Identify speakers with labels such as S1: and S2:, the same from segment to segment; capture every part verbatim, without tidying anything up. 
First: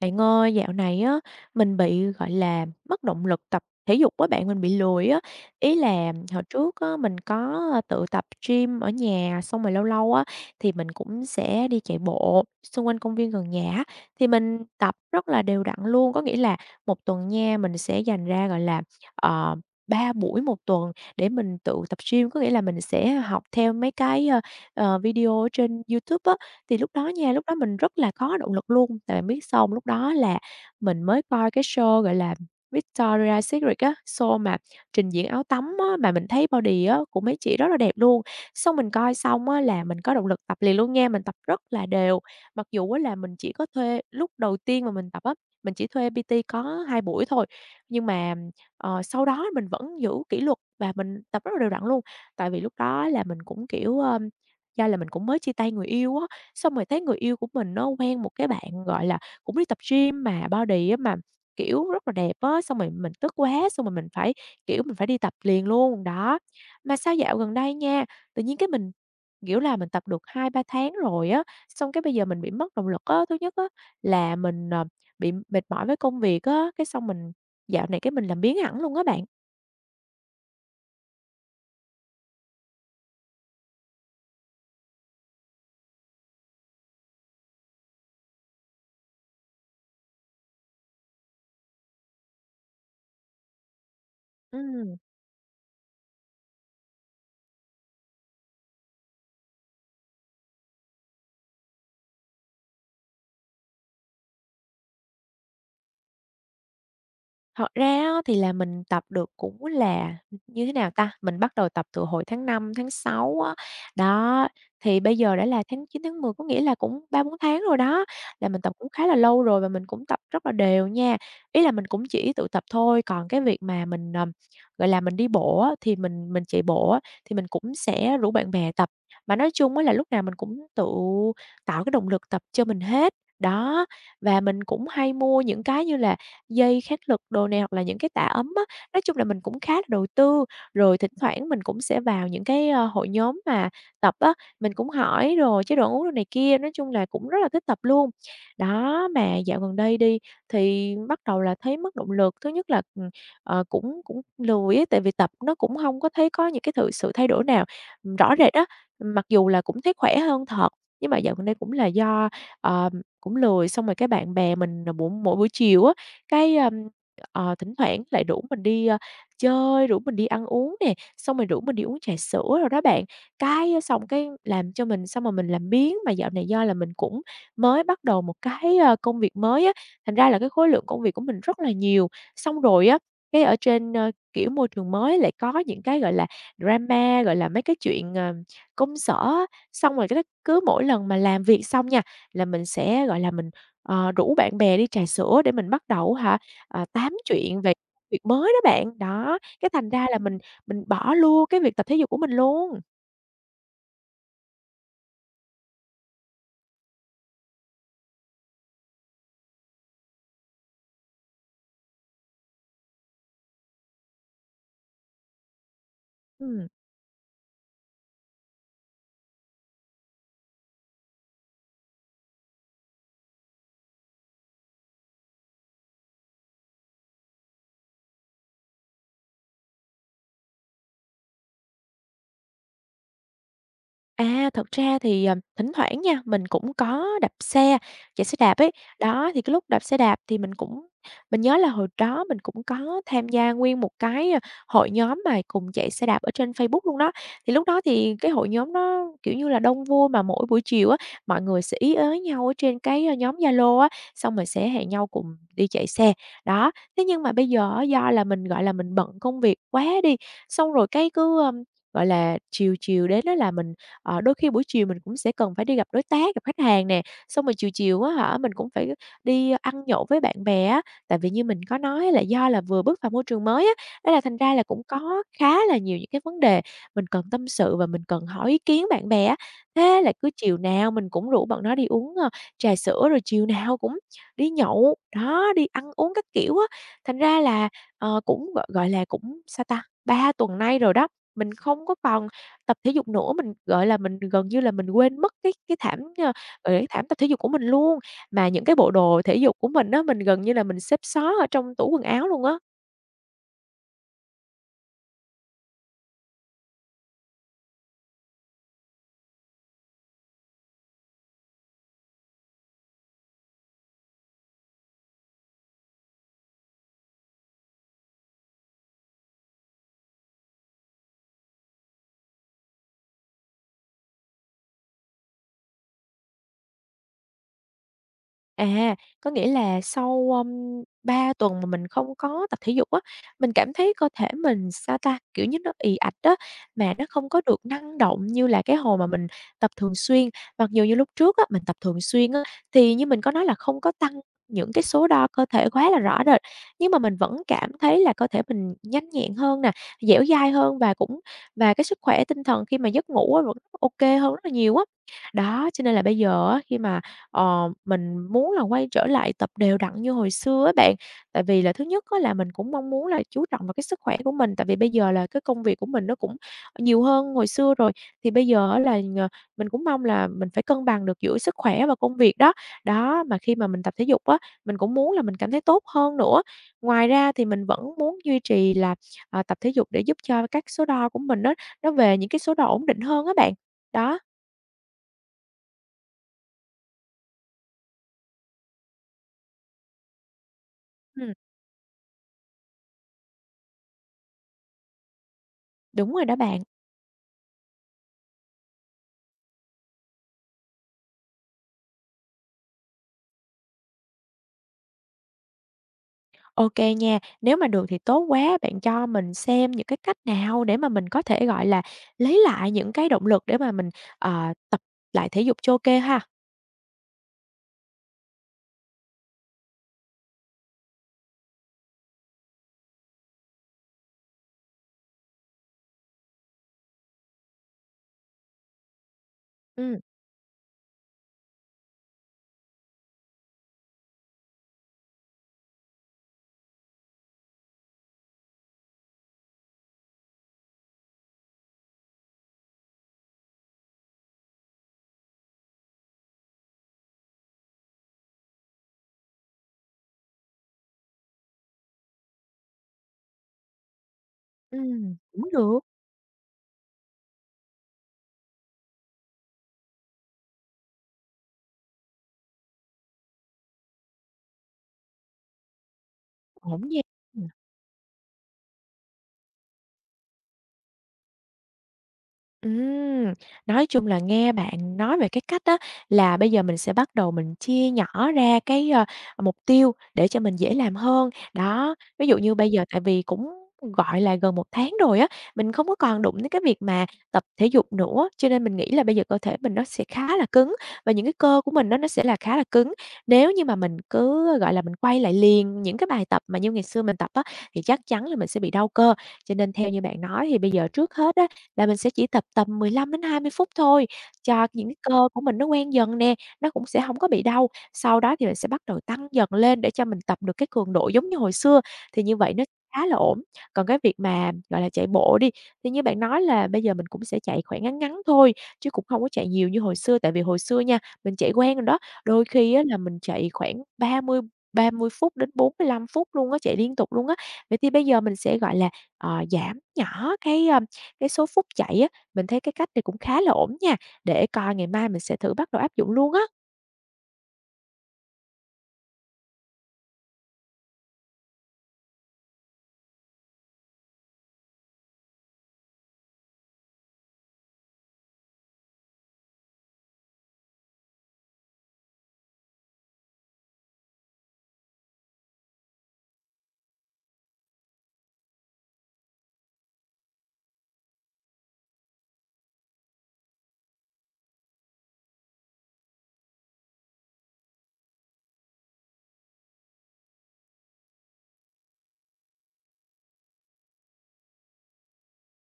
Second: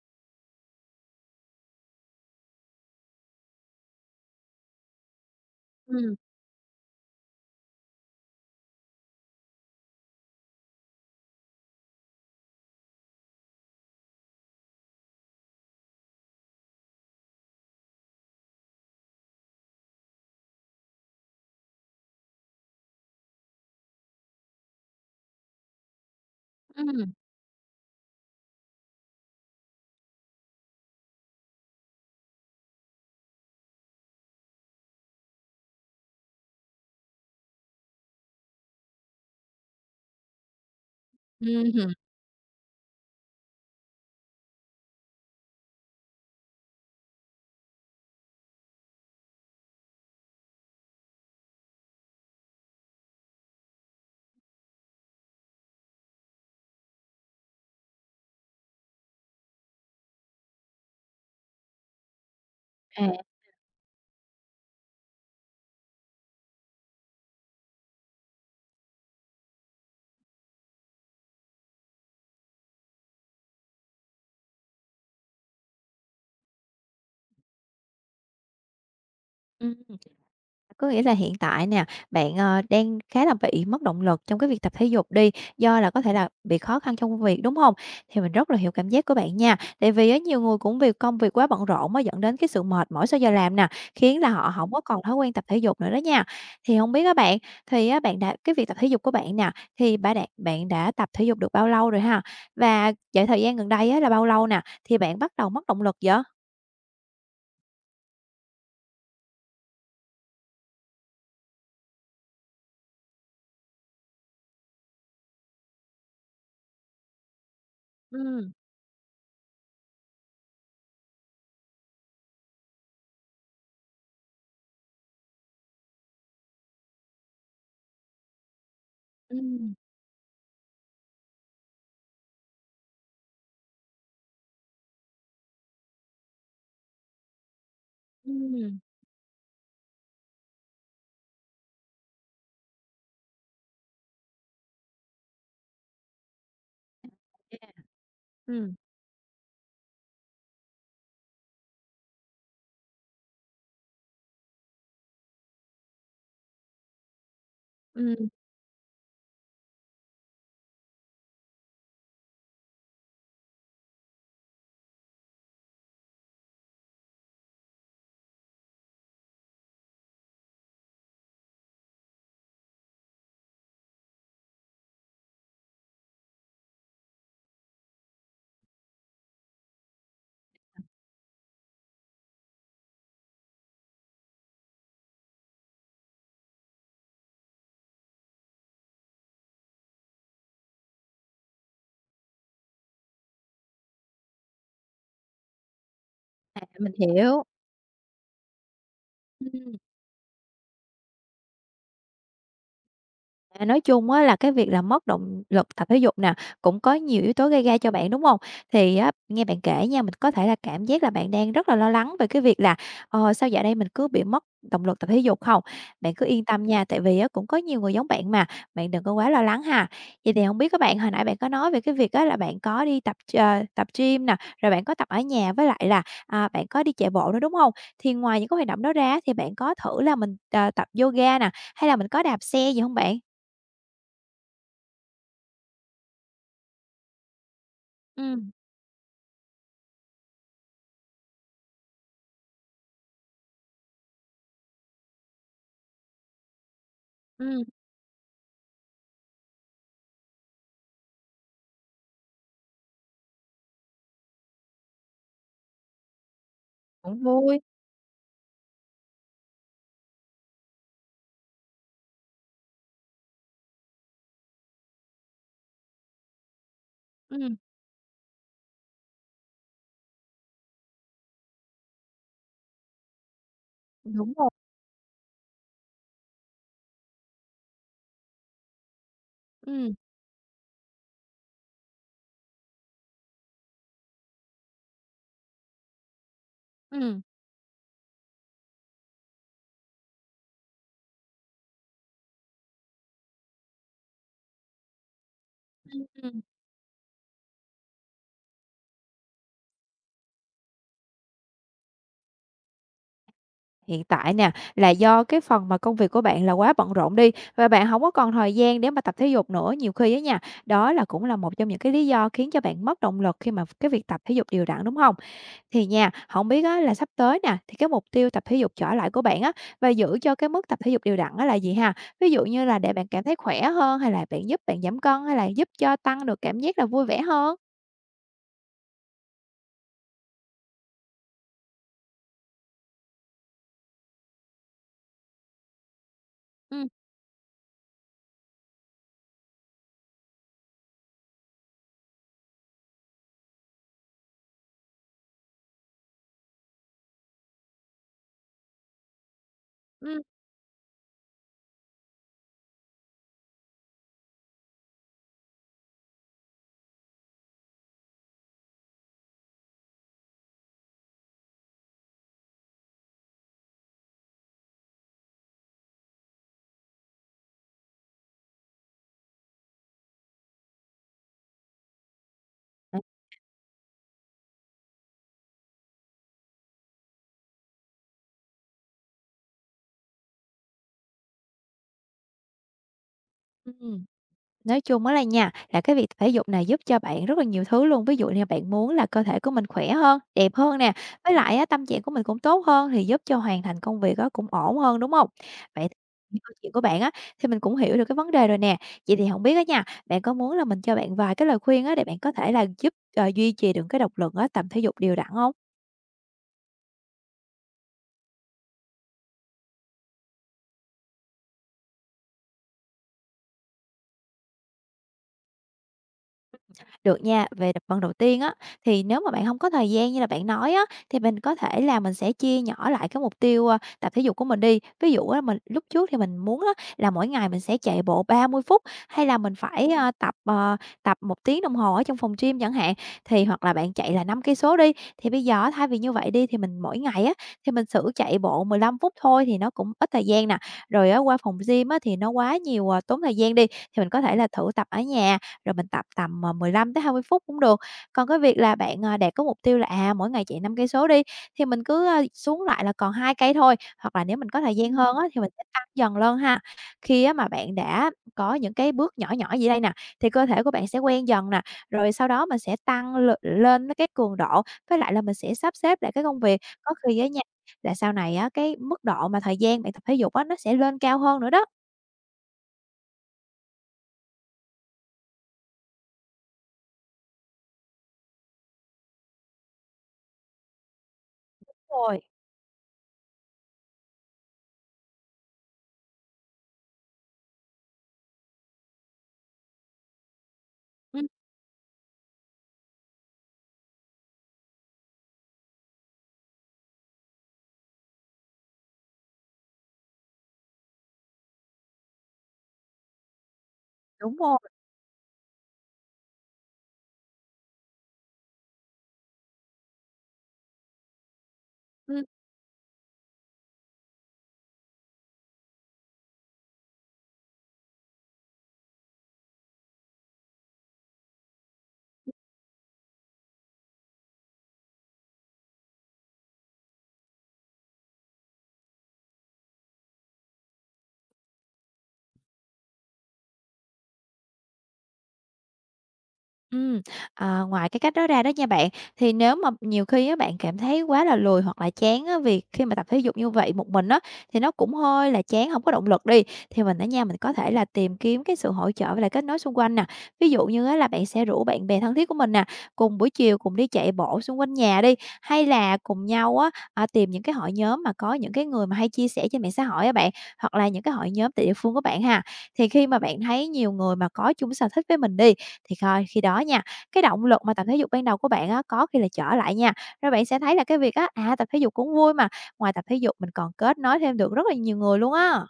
S1: Bạn ơi, dạo này á, mình bị, gọi là, mất động lực tập thể dục á bạn, mình bị lười á. Ý là
S2: Ừm,
S1: hồi trước á, mình có, ờ, tự tập gym ở nhà, xong rồi lâu lâu á, thì mình cũng sẽ đi chạy bộ xung quanh công viên gần nhà á, thì mình tập rất là đều đặn luôn. Có nghĩa là một tuần nha, mình sẽ dành ra, gọi là, ờ, ba buổi một tuần để mình tự tập gym. Có nghĩa là mình sẽ học theo mấy cái, ơ, ờ, video ở trên YouTube á, thì lúc đó
S2: ừm,
S1: nha, lúc đó mình rất là có động lực luôn, tại bạn biết sao hông? Lúc đó là mình mới coi cái show, gọi là, Victoria Secret á, show mà trình diễn áo tắm á, mà mình thấy body á của mấy chị rất là đẹp luôn. Xong mình coi xong á là mình có động lực tập liền luôn nha, mình tập rất là
S2: ừm,
S1: đều. Mặc dù á là mình chỉ có thuê lúc đầu tiên mà mình tập á, mình chỉ thuê pi ti có hai buổi thôi, nhưng mà, ờ, sau đó mình vẫn giữ kỷ luật và mình tập rất là đều đặn luôn. Tại vì lúc đó là mình cũng, kiểu, ơ do là mình cũng mới chia tay người yêu á. Xong rồi thấy người yêu của mình nó quen một cái bạn, gọi là, cũng đi tập gym mà body á mà, kiểu, rất là đẹp á, xong rồi mình
S2: à,
S1: tức quá, xong rồi mình phải, kiểu, mình phải đi tập liền luôn, đó. Mà sao dạo gần đây nha, tự nhiên cái mình, kiểu là, mình tập được hai ba tháng rồi á, xong cái bây giờ mình bị mất động lực á. Thứ nhất á là mình, ờ, bị mệt mỏi với công việc á, cái xong mình dạo này cái mình làm biếng hẳn luôn á bạn.
S2: ừm. Có nghĩa là hiện tại nè, bạn, ờ, đang khá là bị mất động lực trong cái việc tập thể dục đi, do là có thể là bị khó khăn trong công việc, đúng hông? Thì mình rất là hiểu cảm giác của bạn nha, tại vì á nhiều người cũng vì công việc quá bận rộn á dẫn đến cái sự mệt mỏi sau giờ làm nè, khiến là họ hổng có
S1: Ừm.
S2: còn thói quen tập thể dục nữa đó nha. Thì hông biết á bạn, thì á bạn đã cái việc tập thể dục của bạn nè, thì ba đạn bạn đã tập thể dục được bao lâu rồi ha? Và vậy thời gian gần đây á là bao lâu nè, thì bạn bắt đầu mất động lực vậy?
S1: Thật ra á thì là mình tập được cũng là như thế nào ta? Mình bắt đầu tập từ hồi tháng năm tháng sáu á. Đó, thì bây giờ đã là tháng chín tháng mười có nghĩa là cũng ba bốn tháng rồi đó, là
S2: Ừm,
S1: mình tập cũng khá là lâu rồi và mình cũng tập rất là đều nha. Ý là mình cũng chỉ tự tập thôi, còn cái việc mà mình, ờm, gọi là, mình đi bộ á, thì mình mình chạy bộ á, thì mình cũng sẽ rủ bạn bè tập. Mà nói
S2: ừm.
S1: chung á là lúc nào mình cũng tự tạo cái động lực tập cho mình hết. Đó, và mình cũng hay mua những cái như là dây kháng lực đồ này hoặc là những cái tà ấm á.
S2: Ừm.
S1: Nói chung là mình cũng khá là đầu tư, rồi thỉnh thoảng mình cũng sẽ vào những cái, ơ, hội nhóm mà tập á, mình cũng hỏi rồi chế độ ăn uống đồ này kia, nói chung là cũng rất là thích
S2: Yeah.
S1: tập luôn.
S2: Ừm,
S1: Đó, mà dạo gần đây đi thì bắt đầu là thấy mất động lực, thứ nhất là, ừm, ờ, cũng cũng lười á, tại vì tập nó cũng không có thấy có những cái thự sự thay đổi nào, ừm,
S2: ừm,
S1: rõ rệt á. Mặc dù là cũng thấy khỏe hơn thật, nhưng mà dạo gần đây cũng là do, ờ, cũng lười, xong rồi cái bạn bè mình là buổi mỗi buổi chiều á, cái, ờm, ờ, thỉnh thoảng lại rủ mình đi, ơ, chơi, rủ mình đi ăn uống nè, xong rồi rủ mình đi uống trà sữa rồi đó bạn. Cái ờ, xong cái làm cho mình xong mà mình làm biếng, mà dạo này do là mình cũng mới bắt đầu một cái, ơ, công việc mới á, thành ra là cái khối lượng công việc của mình rất là nhiều. Xong rồi á, cái ở trên, ơ, kiểu, môi trường mới lại có những cái, gọi là, drama, gọi là, mấy cái chuyện, ờ, công sở á, xong rồi cái cứ mỗi lần mà làm việc xong nha, là mình sẽ, gọi là, mình Ờ, rủ bạn bè đi trà sữa để mình bắt đầu hả, à,
S2: mình
S1: tám
S2: hiểu.
S1: chuyện về việc mới đó bạn. Đó, cái
S2: Ừm.
S1: thành ra là mình mình bỏ luôn cái việc tập thể dục của mình luôn.
S2: À, nói chung á là cái việc là mất động lực tập thể dục nè, cũng có nhiều yếu tố gây ra cho bạn, đúng không? Thì á, nghe bạn kể nha, mình có thể là cảm giác là bạn đang rất là lo lắng về cái việc là, ờ, sao dạo đây mình cứ bị mất động lực tập thể dục không? Bạn cứ yên tâm
S1: Ừm.
S2: nha, tại vì á cũng có nhiều người giống bạn mà, bạn đừng có quá lo lắng ha. Vậy thì không biết các bạn, hồi nãy bạn có nói về cái việc á là bạn có đi tập ờ, tập gym nè, rồi bạn có tập ở nhà với lại là, à, bạn có đi chạy bộ nữa, đúng không? Thì ngoài những cái hoạt động đó ra thì bạn có thử là mình, ờ, tập yoga nè, hay là mình có đạp xe gì không bạn?
S1: À, thật ra thì, ờ, thỉnh thoảng nha, mình cũng có đạp xe, chạy xe
S2: Ừm,
S1: đạp ấy. Đó, thì cái lúc đạp xe đạp thì mình cũng mình nhớ là hồi đó mình cũng có tham gia nguyên một cái, a, hội nhóm mà cùng chạy xe đạp ở trên Facebook luôn đó. Thì
S2: ừm.
S1: lúc đó thì cái hội nhóm nó, kiểu như là, đông vui mà mỗi buổi chiều á, mọi người sẽ ý ới nhau ở trên cái, ơ, nhóm Zalo á, xong rồi sẽ hẹn nhau cùng đi chạy xe. Đó, thế nhưng
S2: Cũng
S1: mà bây
S2: vui.
S1: giờ á, do là mình, gọi là, mình bận công việc quá đi, xong rồi cái cứ, ơm, gọi là, chiều chiều đến đó là mình Ờ, đôi khi buổi chiều mình cũng sẽ cần phải đi gặp đối tác, gặp khách hàng nè, xong rồi
S2: Ừm.
S1: chiều chiều á hả, mình cũng phải đi ăn nhậu với bạn bè á. Tại vì như mình có nói là do là vừa bước vào môi trường mới á, nên là
S2: Đúng
S1: thành
S2: rồi.
S1: ra là cũng có khá là nhiều những cái vấn đề mình cần tâm sự và mình cần hỏi ý kiến bạn bè á.
S2: Ừm,
S1: Thế là cứ chiều nào mình cũng rủ bọn nó đi uống, ơ, trà sữa, rồi chiều nào cũng đi nhậu, đó, đi ăn uống các kiểu á. Thành
S2: ừm,
S1: ra là, ờ, cũng, gọi gọi là, cũng, sao ta, ba tuần nay rồi đó, mình không có còn tập thể dục nữa, mình, gọi là, mình gần như là mình quên mất cái cái thảm,
S2: ừm,
S1: ơ, gọi
S2: ừm.
S1: cái thảm tập thể dục của mình luôn. Mà những cái bộ đồ thể dục của mình á, mình gần như là mình xếp xó ở trong tủ quần áo luôn á.
S2: Hiện tại nè, là do cái phần mà công việc của bạn là quá bận rộn đi, và bạn hổng có còn thời gian để mà tập thể dục nữa. Nhiều khi á nha, đó là cũng là một trong những cái lý do khiến cho bạn mất động lực khi mà cái việc tập thể dục đều đặn, đúng hông? Thì nha, hổng biết á là sắp tới nè, thì cái mục tiêu tập thể dục trở lại của bạn á, và giữ cho cái mức tập thể dục đều đặn á là gì ha? Ví dụ như là để bạn cảm thấy khỏe hơn, hay là bạn giúp bạn giảm cân, hay là giúp cho tăng được cảm giác là vui vẻ hơn?
S1: À, có nghĩa là sau, ưm, ba tuần mà mình không có tập thể dục á, mình cảm thấy cơ thể mình, sao ta, kiểu như, nó ì ạch đó
S2: Ừm,
S1: mà nó không có được năng động như là cái hồi mà mình tập thường xuyên. Mặc dù như lúc trước á, mình tập thường xuyên á, thì như mình có nói là không có tăng những cái số đo cơ thể quá là rõ rệt, nhưng mà mình vẫn cảm thấy là cơ thể mình nhanh nhẹn hơn nè,
S2: ừm.
S1: dẻo dai hơn và cũng và cái sức khỏe tinh thần khi mà giấc ngủ á vẫn ô hơn rất là nhiều á. Đó, cho nên là bây giờ á, khi mà Ờ, mình muốn là quay trở lại tập đều đặn như hồi xưa á bạn. Tại vì là thứ nhất á là mình cũng mong muốn là chú trọng vào cái sức khỏe của mình, tại vì bây giờ là cái công việc của mình nó cũng nhiều hơn hồi xưa rồi. Thì bây giờ á là nhờ mình cũng mong là mình phải cân bằng được giữa sức khỏe và công việc đó. Đó, mà khi mà mình tập thể dục á, mình cũng muốn là mình cảm thấy tốt hơn nữa. Ngoài ra thì mình vẫn muốn duy trì là, ờ, tập thể dục để giúp cho các số đo của mình nó nó về những cái số đo ổn định hơn á bạn.
S2: Ừm,
S1: Đó,
S2: nói chung á là nha, là cái việc thể dục này giúp cho bạn rất là nhiều thứ luôn. Ví dụ như bạn muốn là cơ thể của mình khỏe hơn, đẹp hơn nè,
S1: ừm,
S2: với lại á, tâm trạng của mình cũng tốt hơn thì giúp cho hoàn thành công việc á, cũng ổn hơn, đúng không? Vậy thì
S1: đúng rồi đó
S2: những câu
S1: bạn.
S2: chuyện của bạn á, thì mình cũng hiểu được cái vấn đề rồi nè. Vậy thì không biết á nha, bạn có muốn là mình cho bạn vài cái lời khuyên á, để bạn có thể là giúp, ờ, duy trì được cái động lực á, tập thể dục đều đặn không?
S1: OK nha, nếu mà được thì tốt quá, bạn cho mình xem những cái cách nào để mà mình có thể, gọi là, lấy lại những cái động lực để mà mình, ờ, tập lại thể dục cho ô ha.
S2: Được nha, về đập phần đầu tiên á, thì nếu mà bạn không có thời gian như là bạn nói á, thì mình có thể là mình sẽ chia nhỏ lại cái mục tiêu, ơ, tập thể dục của mình đi. Ví dụ á, mình lúc trước thì mình muốn á, là mỗi ngày mình sẽ chạy bộ ba mươi phút, hay là mình phải,
S1: Ừ.
S2: ơ, tập, ờ, tập một tiếng đồng hồ ở trong phòng gym chẳng hạn, thì hoặc là bạn chạy là năm cây số đi. Thì bây giờ á, thay vì như vậy đi, thì mình mỗi ngày á, thì mình thử chạy bộ mười lăm phút thôi thì nó cũng ít thời gian nè. Rồi á, qua phòng gym á, thì nó quá nhiều, ờ, tốn thời gian đi, thì mình có thể là thử tập ở nhà rồi mình tập tầm, ờ, mười lăm tới hai mươi phút cũng được. Còn cái việc là bạn, ờ, đạt có mục tiêu là, à, mỗi ngày chạy năm cây số đi, thì mình cứ, ơ, xuống lại là còn hai cây thôi, hoặc là nếu mình có thời gian
S1: Ừm,
S2: hơn á, thì
S1: cũng
S2: mình sẽ
S1: được,
S2: tăng dần lên ha. Khi á mà bạn đã có những cái bước nhỏ nhỏ gì đây nè, thì cơ thể của bạn sẽ quen dần nè, rồi sau đó mình sẽ tăng l lên cái cường độ, với lại là mình sẽ sắp xếp lại cái công việc.
S1: ổn
S2: Có
S1: nha.
S2: khi á nha, là sau này á, cái mức độ mà thời gian bạn tập thể dục á, nó sẽ lên cao hơn nữa đó.
S1: Ừm, nói chung là nghe bạn nói về cái cách đó là bây giờ mình sẽ bắt đầu mình chia nhỏ ra cái, ơ, mục tiêu để cho mình dễ làm hơn.
S2: Đúng
S1: Đó,
S2: rồi.
S1: ví dụ như bây giờ tại vì cũng, gọi là, gần một tháng rồi á, mình không có còn đụng đến cái việc mà tập thể dục nữa, cho nên mình nghĩ là bây giờ cơ thể mình nó sẽ khá là cứng và những
S2: Ừm.
S1: cái cơ của mình nó nó sẽ là khá là cứng. Nếu như mà mình cứ, ờ, gọi là, mình quay lại liền những cái bài tập mà như ngày xưa mình tập á, thì chắc chắn là mình sẽ bị đau cơ. Cho nên theo như bạn nói thì bây giờ trước hết á là mình sẽ chỉ tập tầm mười lăm đến hai mươi phút thôi,
S2: Đúng rồi.
S1: cho những cái cơ của mình nó quen dần nè, nó cũng sẽ hổng có bị đau. Sau đó thì mình sẽ bắt đầu tăng dần lên để cho mình tập được cái cường độ giống như hồi xưa, thì
S2: Ừm.
S1: như vậy nó khá là ổn. Còn cái việc mà, gọi là, chạy bộ đi, thì như bạn nói là bây giờ mình cũng sẽ chạy khoảng ngắn ngắn thôi, chứ cũng không có chạy nhiều như hồi xưa, tại vì hồi xưa nha, mình chạy quen rồi đó, đôi khi á là mình chạy khoảng 30 30 phút đến bốn lăm phút luôn á, chạy liên tục luôn á. Vậy thì bây giờ mình sẽ, gọi là, ờ, giảm nhỏ cái, a, cái số phút chạy á, mình thấy cái cách này cũng khá là ổn nha, để coi ngày mai mình sẽ thử bắt đầu áp dụng luôn á.
S2: Ừm, à, ngoài cái cách đó ra đó nha bạn, thì nếu mà nhiều khi á bạn cảm thấy quá là lười hoặc là chán á, vì khi mà tập thể dục như vậy một mình á, thì nó cũng hơi là chán, không có động lực đi, thì mình á nha, mình có thể là tìm kiếm cái sự hỗ trợ và là kết nối xung quanh nè. Ví dụ như á là bạn sẽ rủ bạn bè thân thiết của mình nè, cùng buổi chiều cùng đi chạy bộ xung quanh nhà đi, hay là cùng nhau á, à, tìm những cái hội nhóm mà có những cái người mà hay chia sẻ trên mạng xã hội á bạn, hoặc là những cái hội nhóm tại địa phương của bạn ha. Thì khi mà bạn thấy nhiều người mà có chung sở thích với mình đi, thì coi khi đó nha, cái động lực mà tập thể dục ban đầu của bạn á, có khi là trở lại nha, rồi bạn sẽ thấy là cái việc á, à, tập thể dục cũng vui mà, ngoài tập thể dục mình còn kết nối thêm được rất là nhiều người luôn á.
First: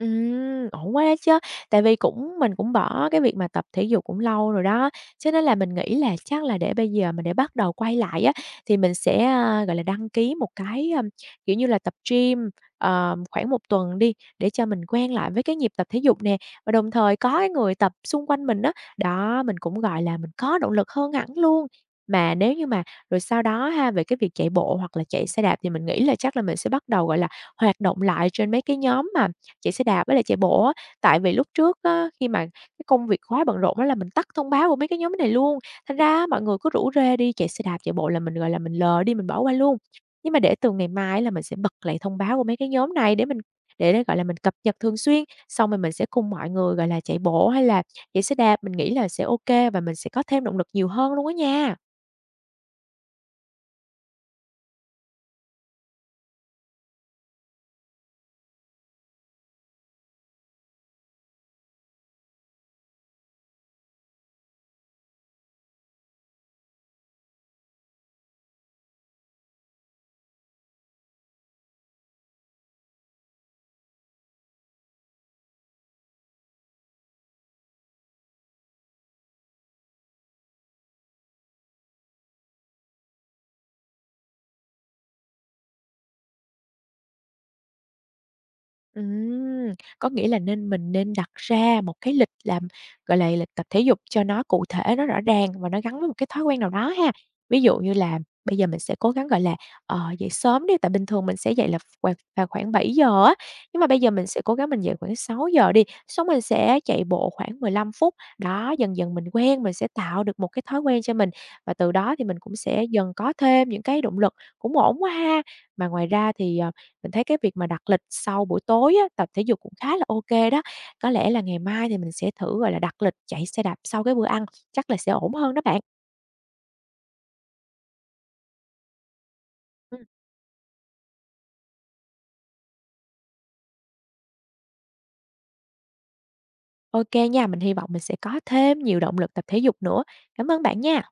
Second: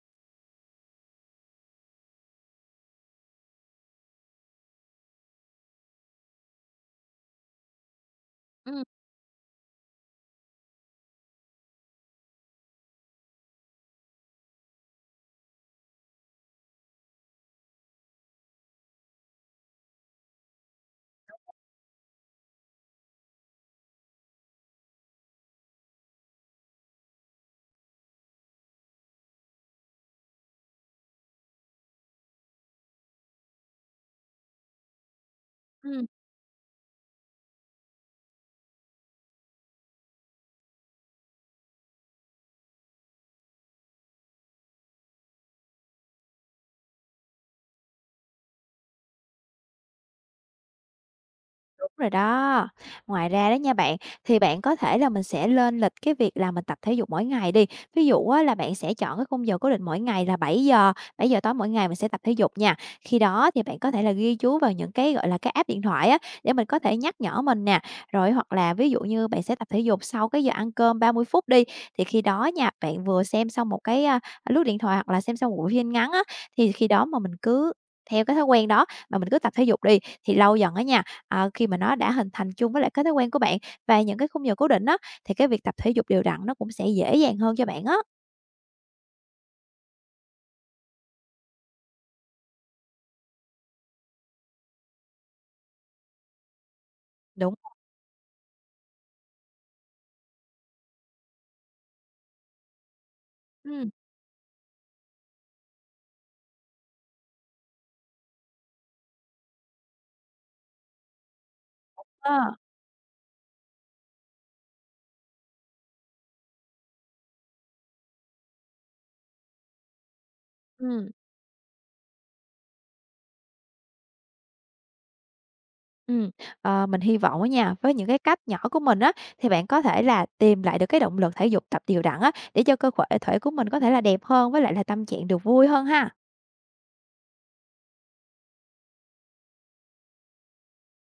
S1: Ừm, ổn quá đó chớ! Tại vì cũng mình cũng bỏ cái việc mà tập thể dục cũng lâu rồi đó, cho nên là mình nghĩ là chắc là để bây giờ mình để bắt đầu quay lại á, thì
S2: Ừm,
S1: mình sẽ, a, gọi là, đăng ký một cái, ờm, kiểu như là, tập gym, ờ, khoảng một tuần đi, để cho mình quen lại với cái nhịp tập thể dục nè, và đồng thời có cái người tập xung quanh mình đó. Đó, mình cũng, gọi là, mình có động lực hơn hẳn luôn. Mà nếu như mà rồi sau đó ha, về cái việc chạy bộ hoặc là chạy xe đạp thì mình nghĩ là chắc là mình sẽ bắt đầu, gọi là, hoạt động lại trên mấy cái nhóm mà chị sẽ đạp với lại chạy bộ á. Tại vì lúc trước á, khi mà cái công việc quá bận rộn đó là mình tắt thông báo của mấy cái nhóm này luôn, thành ra
S2: ừm.
S1: á mọi người cứ rủ rê đi chạy xe đạp, chạy bộ là mình, gọi là, mình lờ đi, mình bỏ qua luôn. Nhưng mà để từ ngày mai á là mình sẽ bật lại thông báo của mấy cái nhóm này để mình để nó, gọi là, mình cập nhật thường xuyên, xong rồi mình sẽ cùng mọi người, gọi là, chạy bộ hay là chạy xe đạp, mình nghĩ là sẽ ok và mình sẽ có thêm động lực nhiều hơn luôn á nha.
S2: Đúng rồi đó. Ngoài ra đó nha bạn, thì bạn có thể là mình sẽ lên lịch cái việc là mình tập thể dục mỗi ngày đi. Ví dụ á, là bạn sẽ chọn cái khung giờ cố định mỗi ngày là bảy giờ, bảy giờ tối mỗi ngày mình sẽ tập thể dục nha. Khi đó thì bạn có thể là ghi chú vào những cái, gọi là, cái app điện thoại á, để mình có thể nhắc nhở mình nè. Rồi hoặc là ví dụ như bạn sẽ tập thể dục sau cái giờ ăn cơm ba mươi phút đi, thì khi đó nha, bạn vừa xem xong một cái, a, à, lướt điện thoại hoặc là xem xong một bộ phim ngắn á, thì khi đó mà mình cứ theo cái thói quen đó mà mình cứ tập thể dục đi, thì lâu dần á nha Ờ, Khi mà nó đã hình thành chung với lại cái thói quen của bạn và những cái khung giờ cố định á, thì cái việc tập thể dục đều đặn nó cũng sẽ dễ dàng hơn cho bạn á.
S1: Ừm, có nghĩa là nên mình nên đặt ra một cái lịch làm, gọi là, lịch tập thể dục cho nó cụ thể, nó rõ ràng và nó gắn với một cái thói quen nào đó ha.
S2: Đúng
S1: Ví
S2: không?
S1: dụ như là bây giờ mình sẽ cố gắng, gọi là, ờ, dậy sớm đi, tại bình thường mình sẽ dậy là khoảng vào khoảng bảy giờ á, nhưng mà
S2: Ừm,
S1: bây giờ mình sẽ cố gắng mình dậy khoảng sáu giờ đi, xong mình sẽ chạy bộ khoảng mười lăm phút. Đó, dần dần mình quen, mình sẽ tạo được một cái thói quen cho mình và từ đó thì mình
S2: ờ,
S1: cũng sẽ dần có thêm những cái động lực, cũng ổn quá ha. Mà ngoài ra thì, ờ mình thấy cái việc mà đặt lịch sau buổi tối á, tập thể dục cũng khá là ok đó. Có
S2: ừm,
S1: lẽ là ngày mai thì mình sẽ thử, gọi là, đặt lịch chạy xe đạp sau cái bữa ăn, chắc là sẽ ổn hơn đó bạn.
S2: ừm, ờ, mình hy vọng á nha, với những cái cách nhỏ của mình á, thì bạn có thể
S1: Ừm,
S2: là tìm lại được cái động lực thể dục tập đều đặn á, để cho cơ khỏe thể của mình có thể là đẹp hơn với lại là tâm trạng được vui hơn ha.
S1: ô nha, mình hy vọng mình sẽ có thêm nhiều động lực tập thể dục nữa. Cảm ơn bạn nha.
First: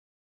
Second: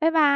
S2: Bye bye.